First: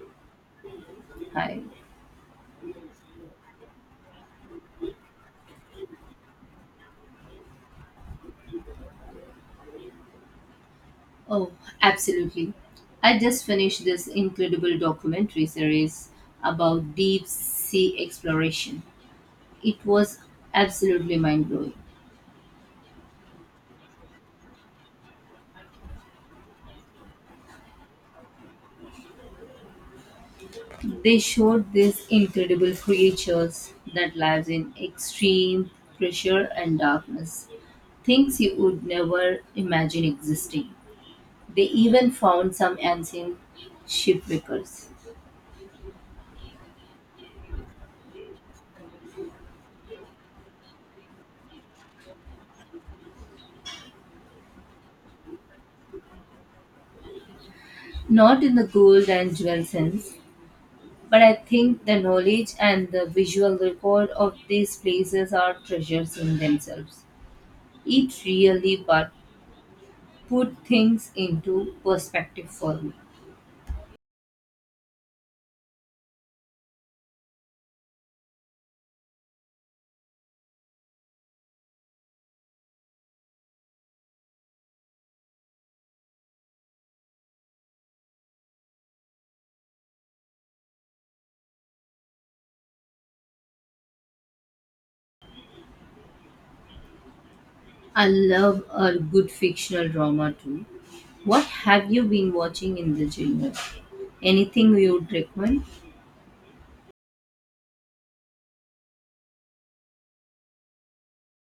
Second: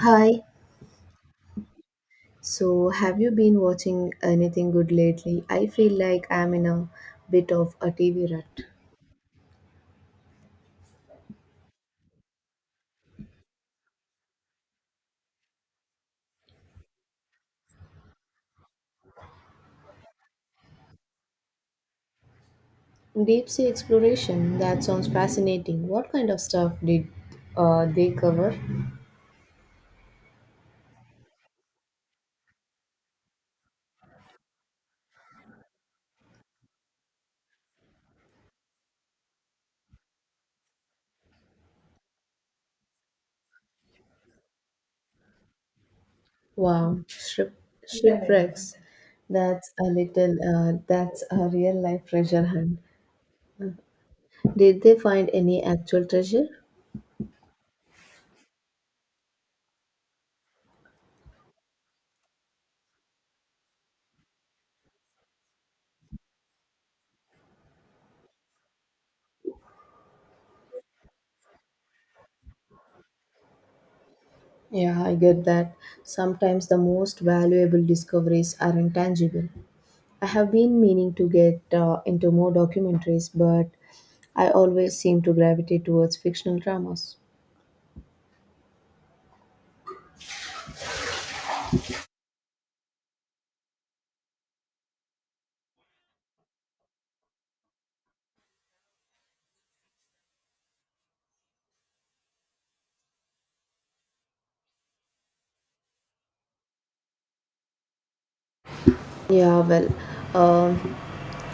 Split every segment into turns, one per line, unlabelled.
Hi.
Hi.
So, have you been watching anything good lately? I feel like I'm in a bit of a TV rut.
Oh, absolutely. I just finished this incredible documentary series about deep sea exploration. It was absolutely mind blowing.
Deep sea exploration. That sounds fascinating. What kind of stuff did they cover?
They showed these incredible creatures that lives in extreme pressure and darkness, things you would never imagine existing. They even found some ancient shipwreckers.
Wow, shipwrecks. That's a little. That's a real life treasure hunt. Did they find any actual treasure?
Not in the gold and jewel sense, but I think the knowledge and the visual record of these places are treasures in themselves. It really but put things into perspective for me.
Yeah, I get that. Sometimes the most valuable discoveries are intangible. I have been meaning to get into more documentaries, but I always seem to gravitate towards fictional dramas.
I love a good fictional drama too. What have you been watching in the genre? Anything you would recommend?
Yeah, well, um,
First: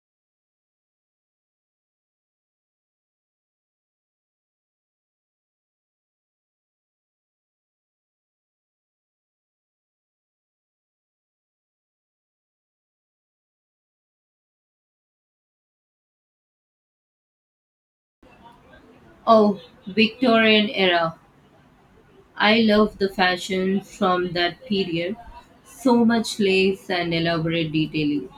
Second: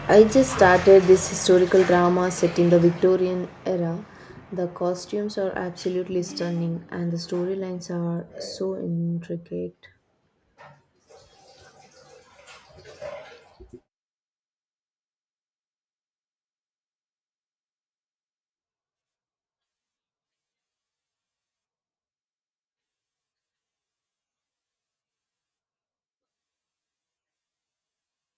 I just started this historical drama set in the Victorian era. The costumes are absolutely stunning, and the storylines are so intricate.
Oh, Victorian era. I love the fashion from that period. So much lace and elaborate detailing.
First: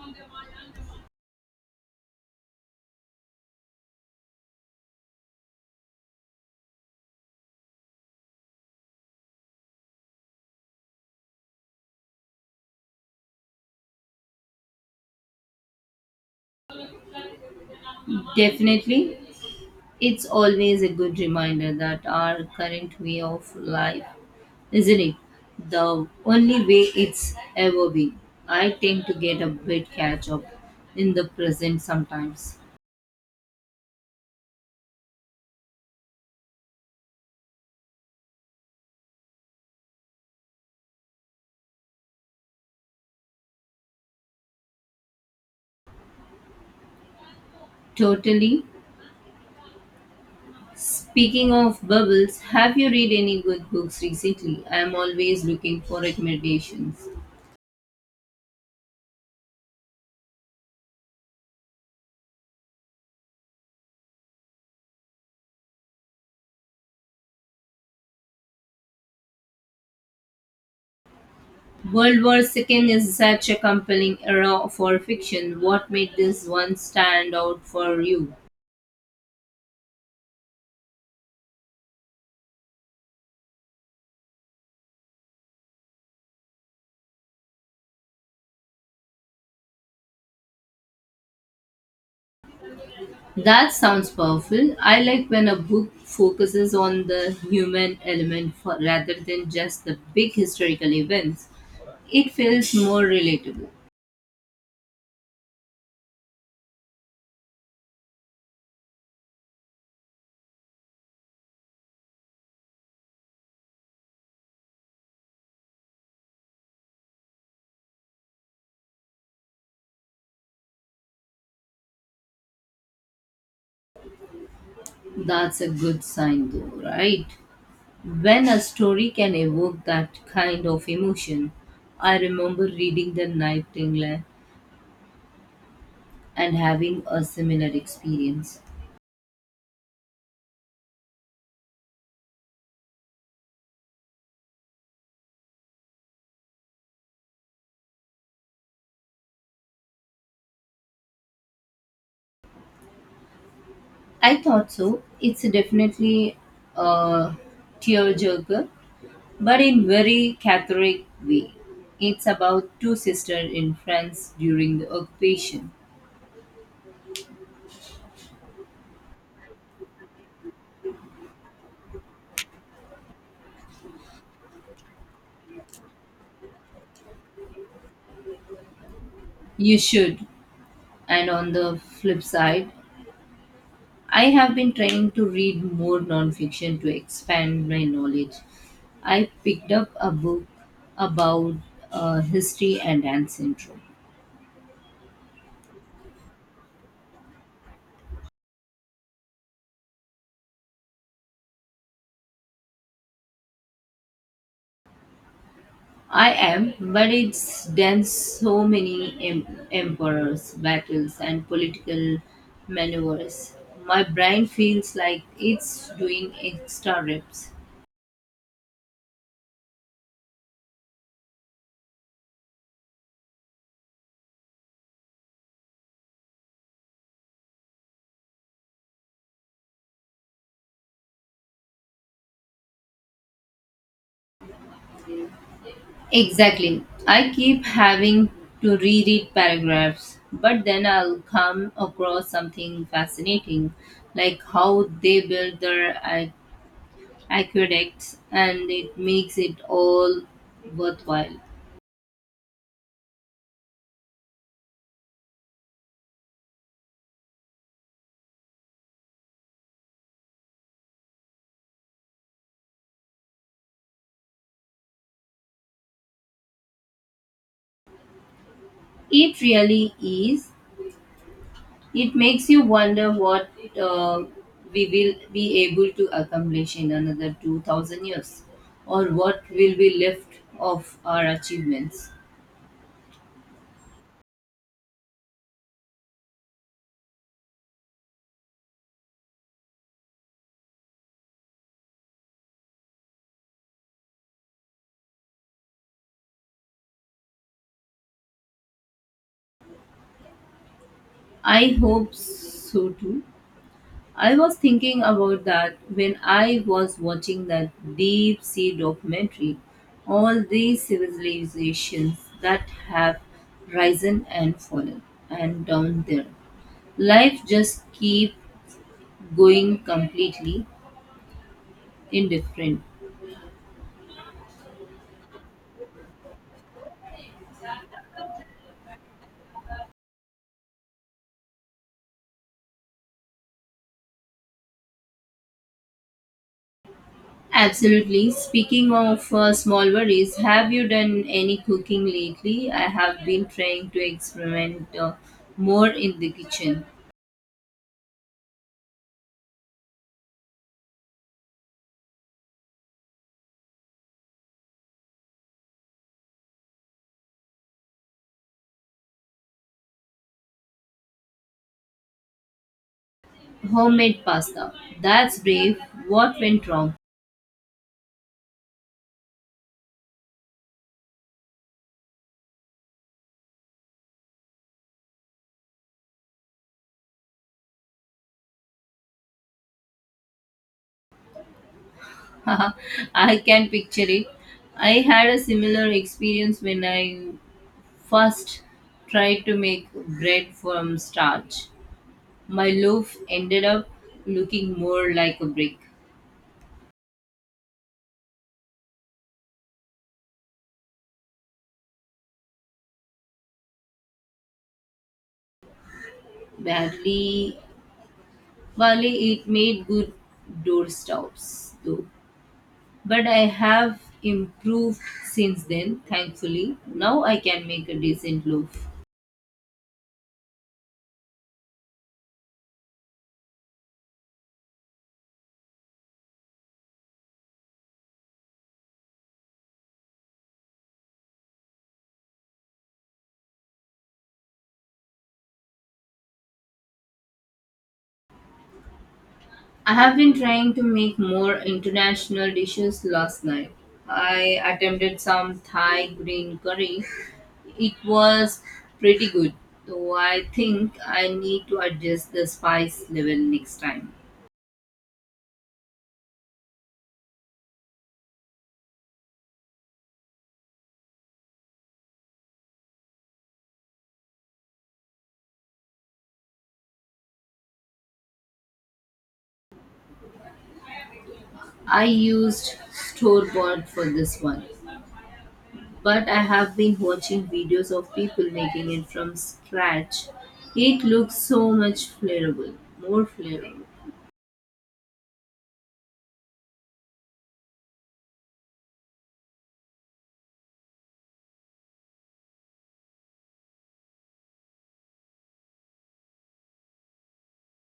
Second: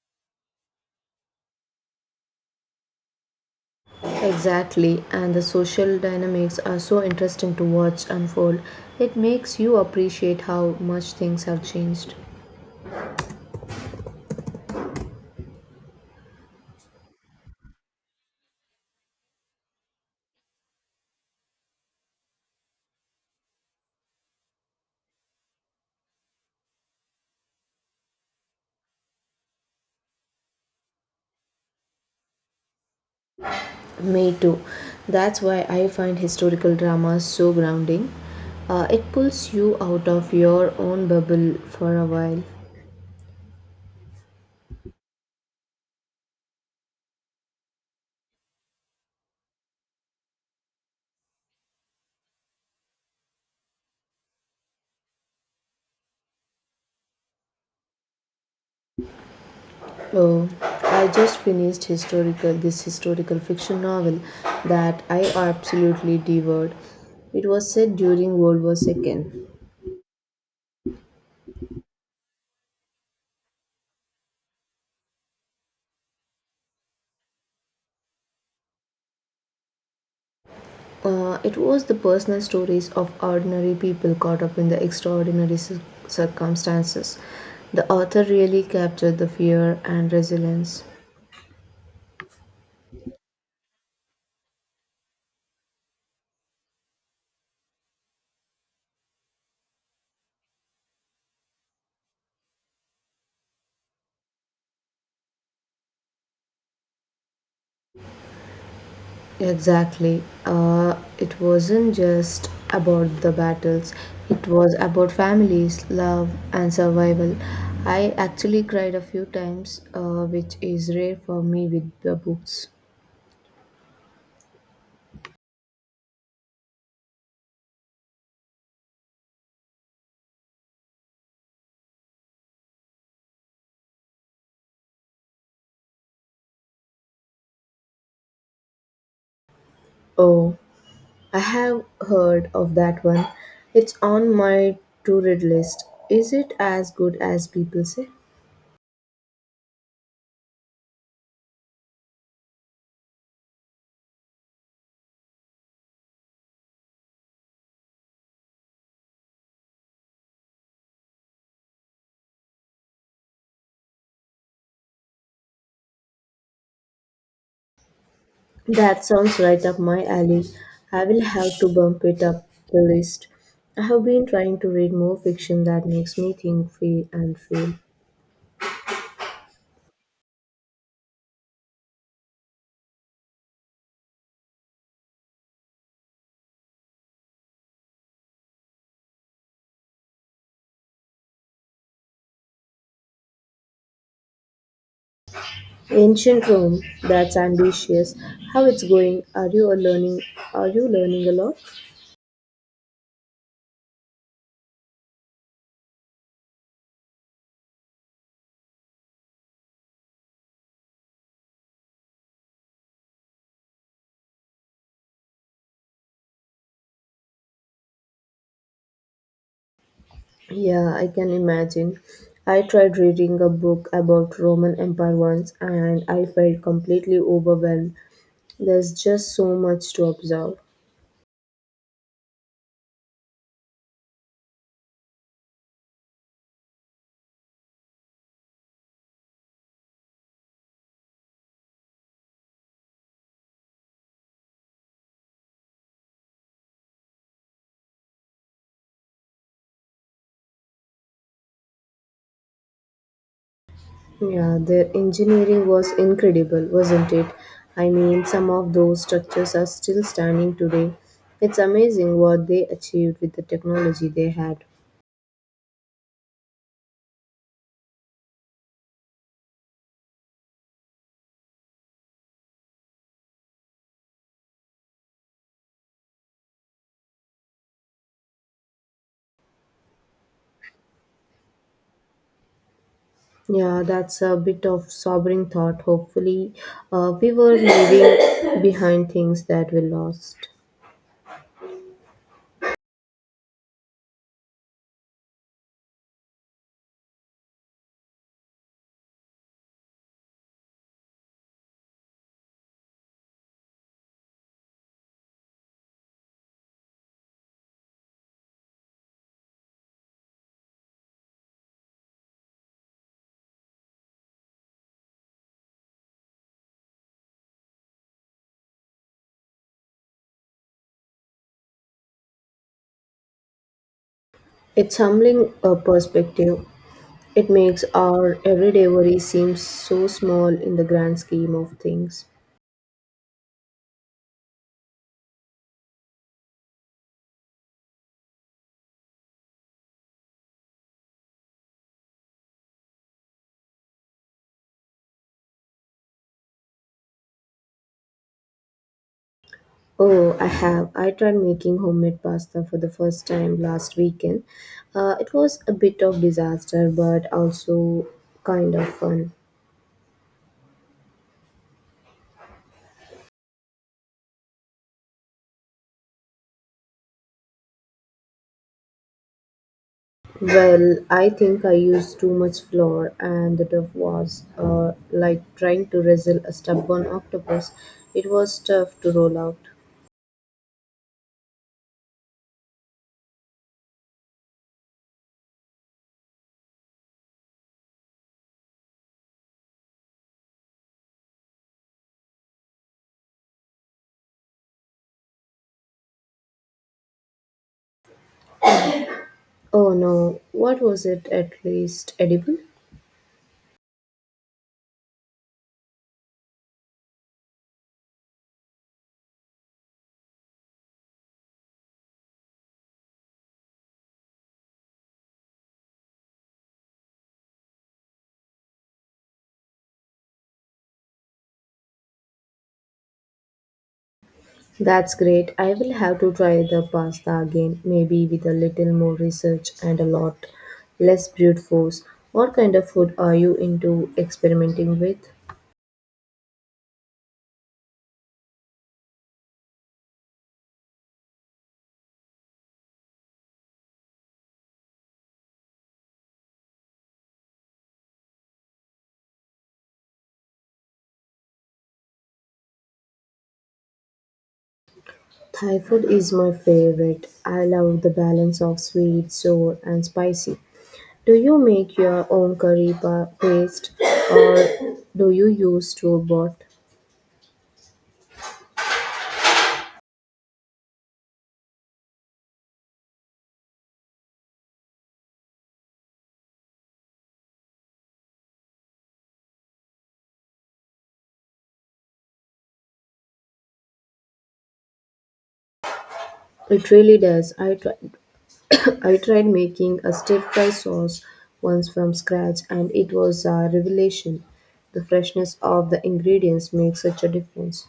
Exactly, and the social dynamics are so interesting to watch unfold. It makes you appreciate how much things have changed.
Definitely. It's always a good reminder that our current way of life isn't it the only way it's ever been. I tend to get a bit catch up in the present sometimes.
Me too. That's why I find historical dramas so grounding. It pulls you out of your own bubble for a while.
Totally. Speaking of bubbles, have you read any good books recently? I am always looking for recommendations.
Oh, I just finished historical this historical fiction novel that I absolutely devoured. It was set during World War II.
World War II is such a compelling era for fiction. What made this one stand out for you?
It was the personal stories of ordinary people caught up in the extraordinary circumstances. The author really captured the fear and resilience.
That sounds powerful. I like when a book focuses on the human element for, rather than just the big historical events. It feels more relatable.
Exactly. It wasn't just about the battles, it was about families, love, and survival. I actually cried a few times, which is rare for me with the books.
That's a good sign, though, right? When a story can evoke that kind of emotion, I remember reading The Nightingale and having a similar experience.
Oh, I have heard of that one. It's on my to read list. Is it as good as people say?
I thought so. It's definitely a tearjerker, but in very Catholic way. It's about two sisters in France during the occupation.
That sounds right up my alley. I will have to bump it up the list. I have been trying to read more fiction that makes me think, feel.
You should. And on the flip side, I have been trying to read more nonfiction to expand my knowledge. I picked up a book about history and Down syndrome.
Ancient Rome, that's ambitious. How it's going? Are you a learning? Are you learning a lot?
I am, but it's done so many emperors, battles, and political maneuvers. My brain feels like it's doing extra reps.
Yeah, I can imagine. I tried reading a book about Roman Empire once and I felt completely overwhelmed. There's just so much to observe.
Exactly. I keep having to reread paragraphs, but then I'll come across something fascinating, like how they build their aqueducts, and it makes it all worthwhile.
Yeah, their engineering was incredible, wasn't it? I mean, some of those structures are still standing today. It's amazing what they achieved with the technology they had.
It really is. It makes you wonder what uh, we will be able to accomplish in another 2000 years or what will be left of our achievements.
Yeah, that's a bit of sobering thought. Hopefully, we were leaving behind things that we lost.
I hope so too. I was thinking about that when I was watching that deep sea documentary. All these civilizations that have risen and fallen and down there life just keep going completely indifferent.
It's humbling a perspective. It makes our everyday worry seem so small in the grand scheme of things.
Absolutely. Speaking of small worries, have you done any cooking lately? I have been trying to experiment more in the kitchen.
Oh, I have. I tried making homemade pasta for the first time last weekend. It was a bit of disaster, but also kind of fun.
Homemade pasta. That's brave. What went wrong?
Well, I think I used too much flour, and the dough was like trying to wrestle a stubborn octopus. It was tough to roll out.
I can picture it. I had a similar experience when I first tried to make bread from starch. My loaf ended up looking more like a brick,
Oh no, what was it at least edible?
barely. While it made good doorstops, though. But I have improved since then, thankfully. Now I can make a decent loaf.
That's great. I will have to try the pasta again, maybe with a little more research and a lot less brute force. What kind of food are you into experimenting with?
I have been trying to make more international dishes last night. I attempted some Thai green curry. It was pretty good, though I think I need to adjust the spice level next time.
Thai food is my favorite. I love the balance of sweet, sour, and spicy. Do you make your own curry paste or do you use store bought?
I used store bought for this one. But I have been watching videos of people making it from scratch. It looks so much flavorful, more flavorful.
It really does. I tried making a stir fry sauce once from scratch and it was a revelation. The freshness of the ingredients makes such a difference.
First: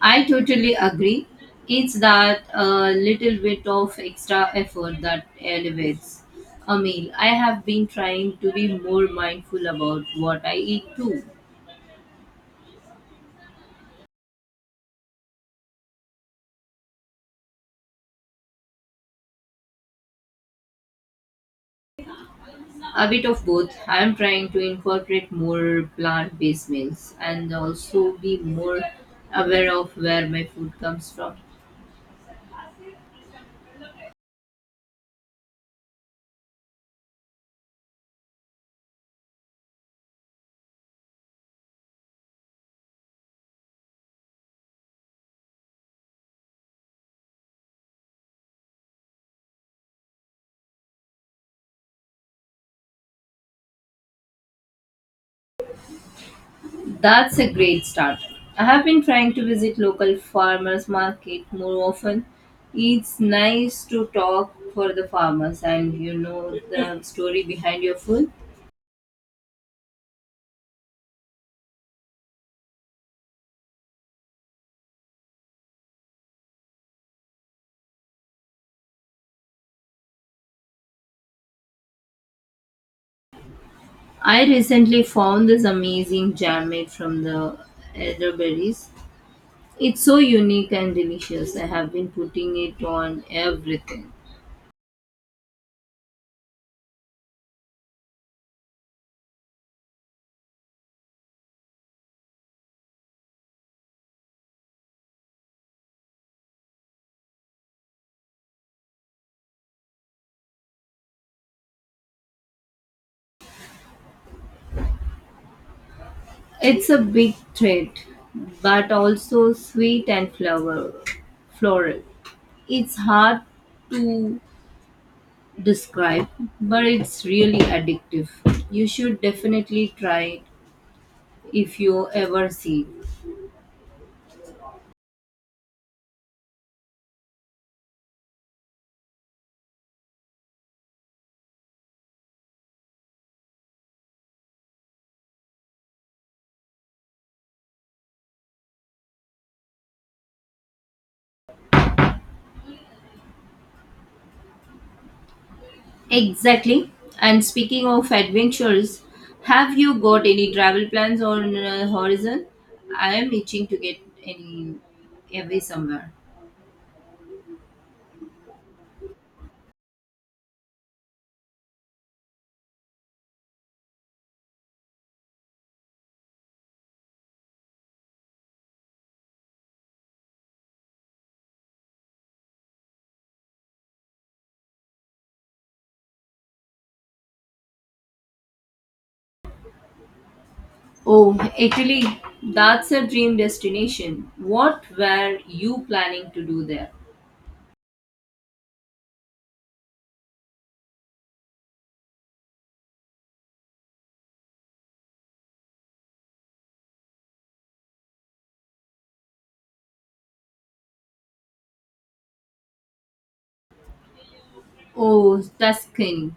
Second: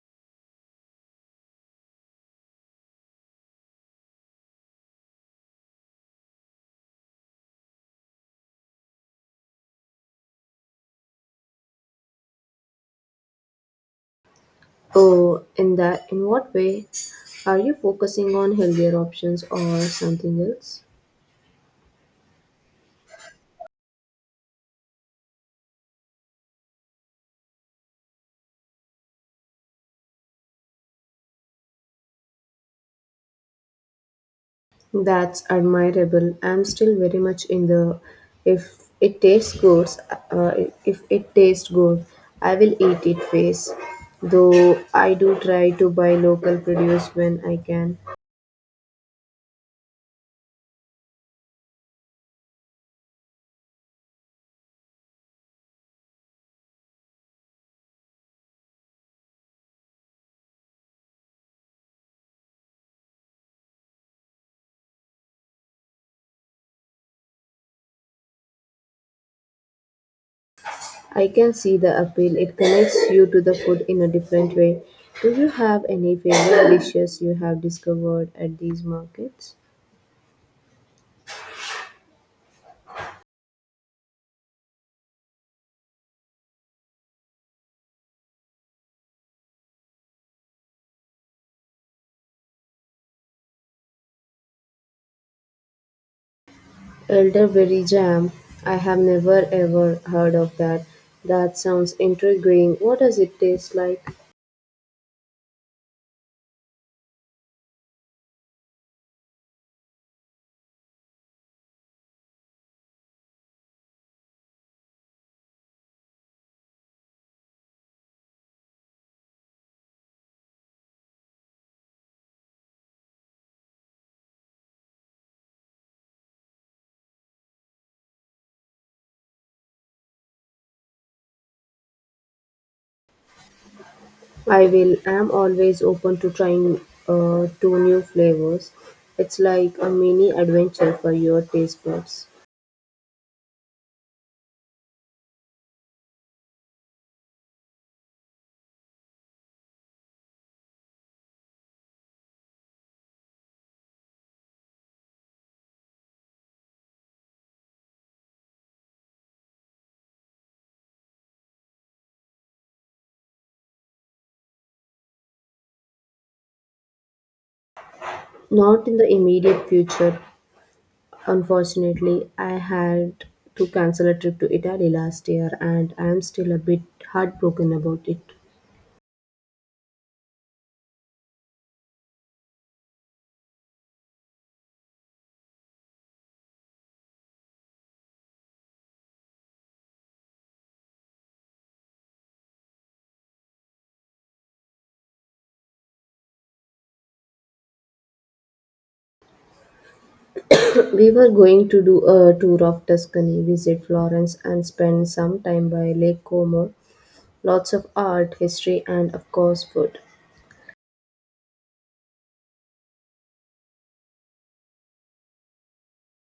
I totally agree. It's that little bit of extra effort that elevates a meal. I have been trying to be more mindful about what I eat too.
Oh, in what way? Are you focusing on healthier options or something else?
A bit of both. I am trying to incorporate more plant based meals and also be more aware of where my food comes from.
That's admirable. I'm still very much in the if it tastes good, uh, if it tastes good, I will eat it phase. Though I do try to buy local produce when I can.
That's a great start. I have been trying to visit local farmers market more often. It's nice to talk for the farmers and you know the story behind your food.
I can see the appeal. It connects you to the food in a different way. Do you have any favorite dishes you have discovered at these markets?
I recently found this amazing jam made from the elderberries. It's so unique and delicious. I have been putting it on everything.
Elderberry jam. I have never ever heard of that. That sounds intriguing. What does it taste like?
It's a big treat, but also sweet and floral. It's hard to describe, but it's really addictive. You should definitely try it if you ever see.
I will am always open to trying two new flavors. It's like a mini adventure for your taste buds.
It. Exactly. And speaking of adventures, have you got any travel plans on horizon? I am itching to get any away somewhere.
Not in the immediate future, unfortunately, I had to cancel a trip to Italy last year and I am still a bit heartbroken about it.
Oh, Italy. That's a dream destination. What were you planning to do there?
We were going to do a tour of Tuscany, visit Florence, and spend some time by Lake Como. Lots of art, history, and of course, food.
Oh, Tuscany.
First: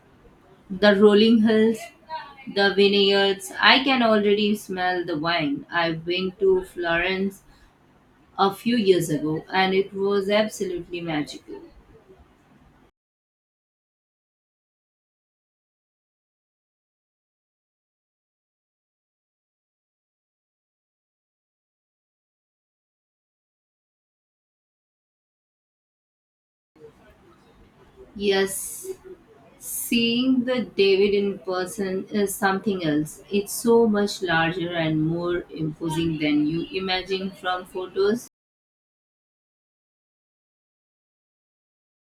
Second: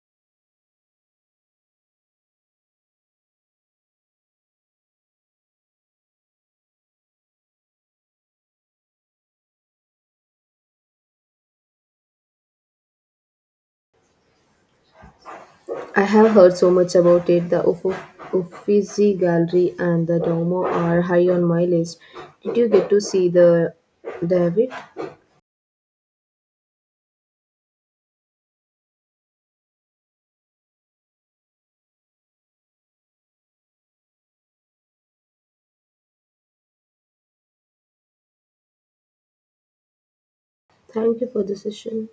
The rolling hills, the vineyards, I can already smell the wine. I went to Florence a few years ago and it was absolutely magical.
I have heard so much about it. The Uffizi Gallery and the Duomo are high on my list. Did you get to see the David?
Yes, seeing the David in person is something else. It's so much larger and more imposing than you imagine from photos.
Thank you for the session.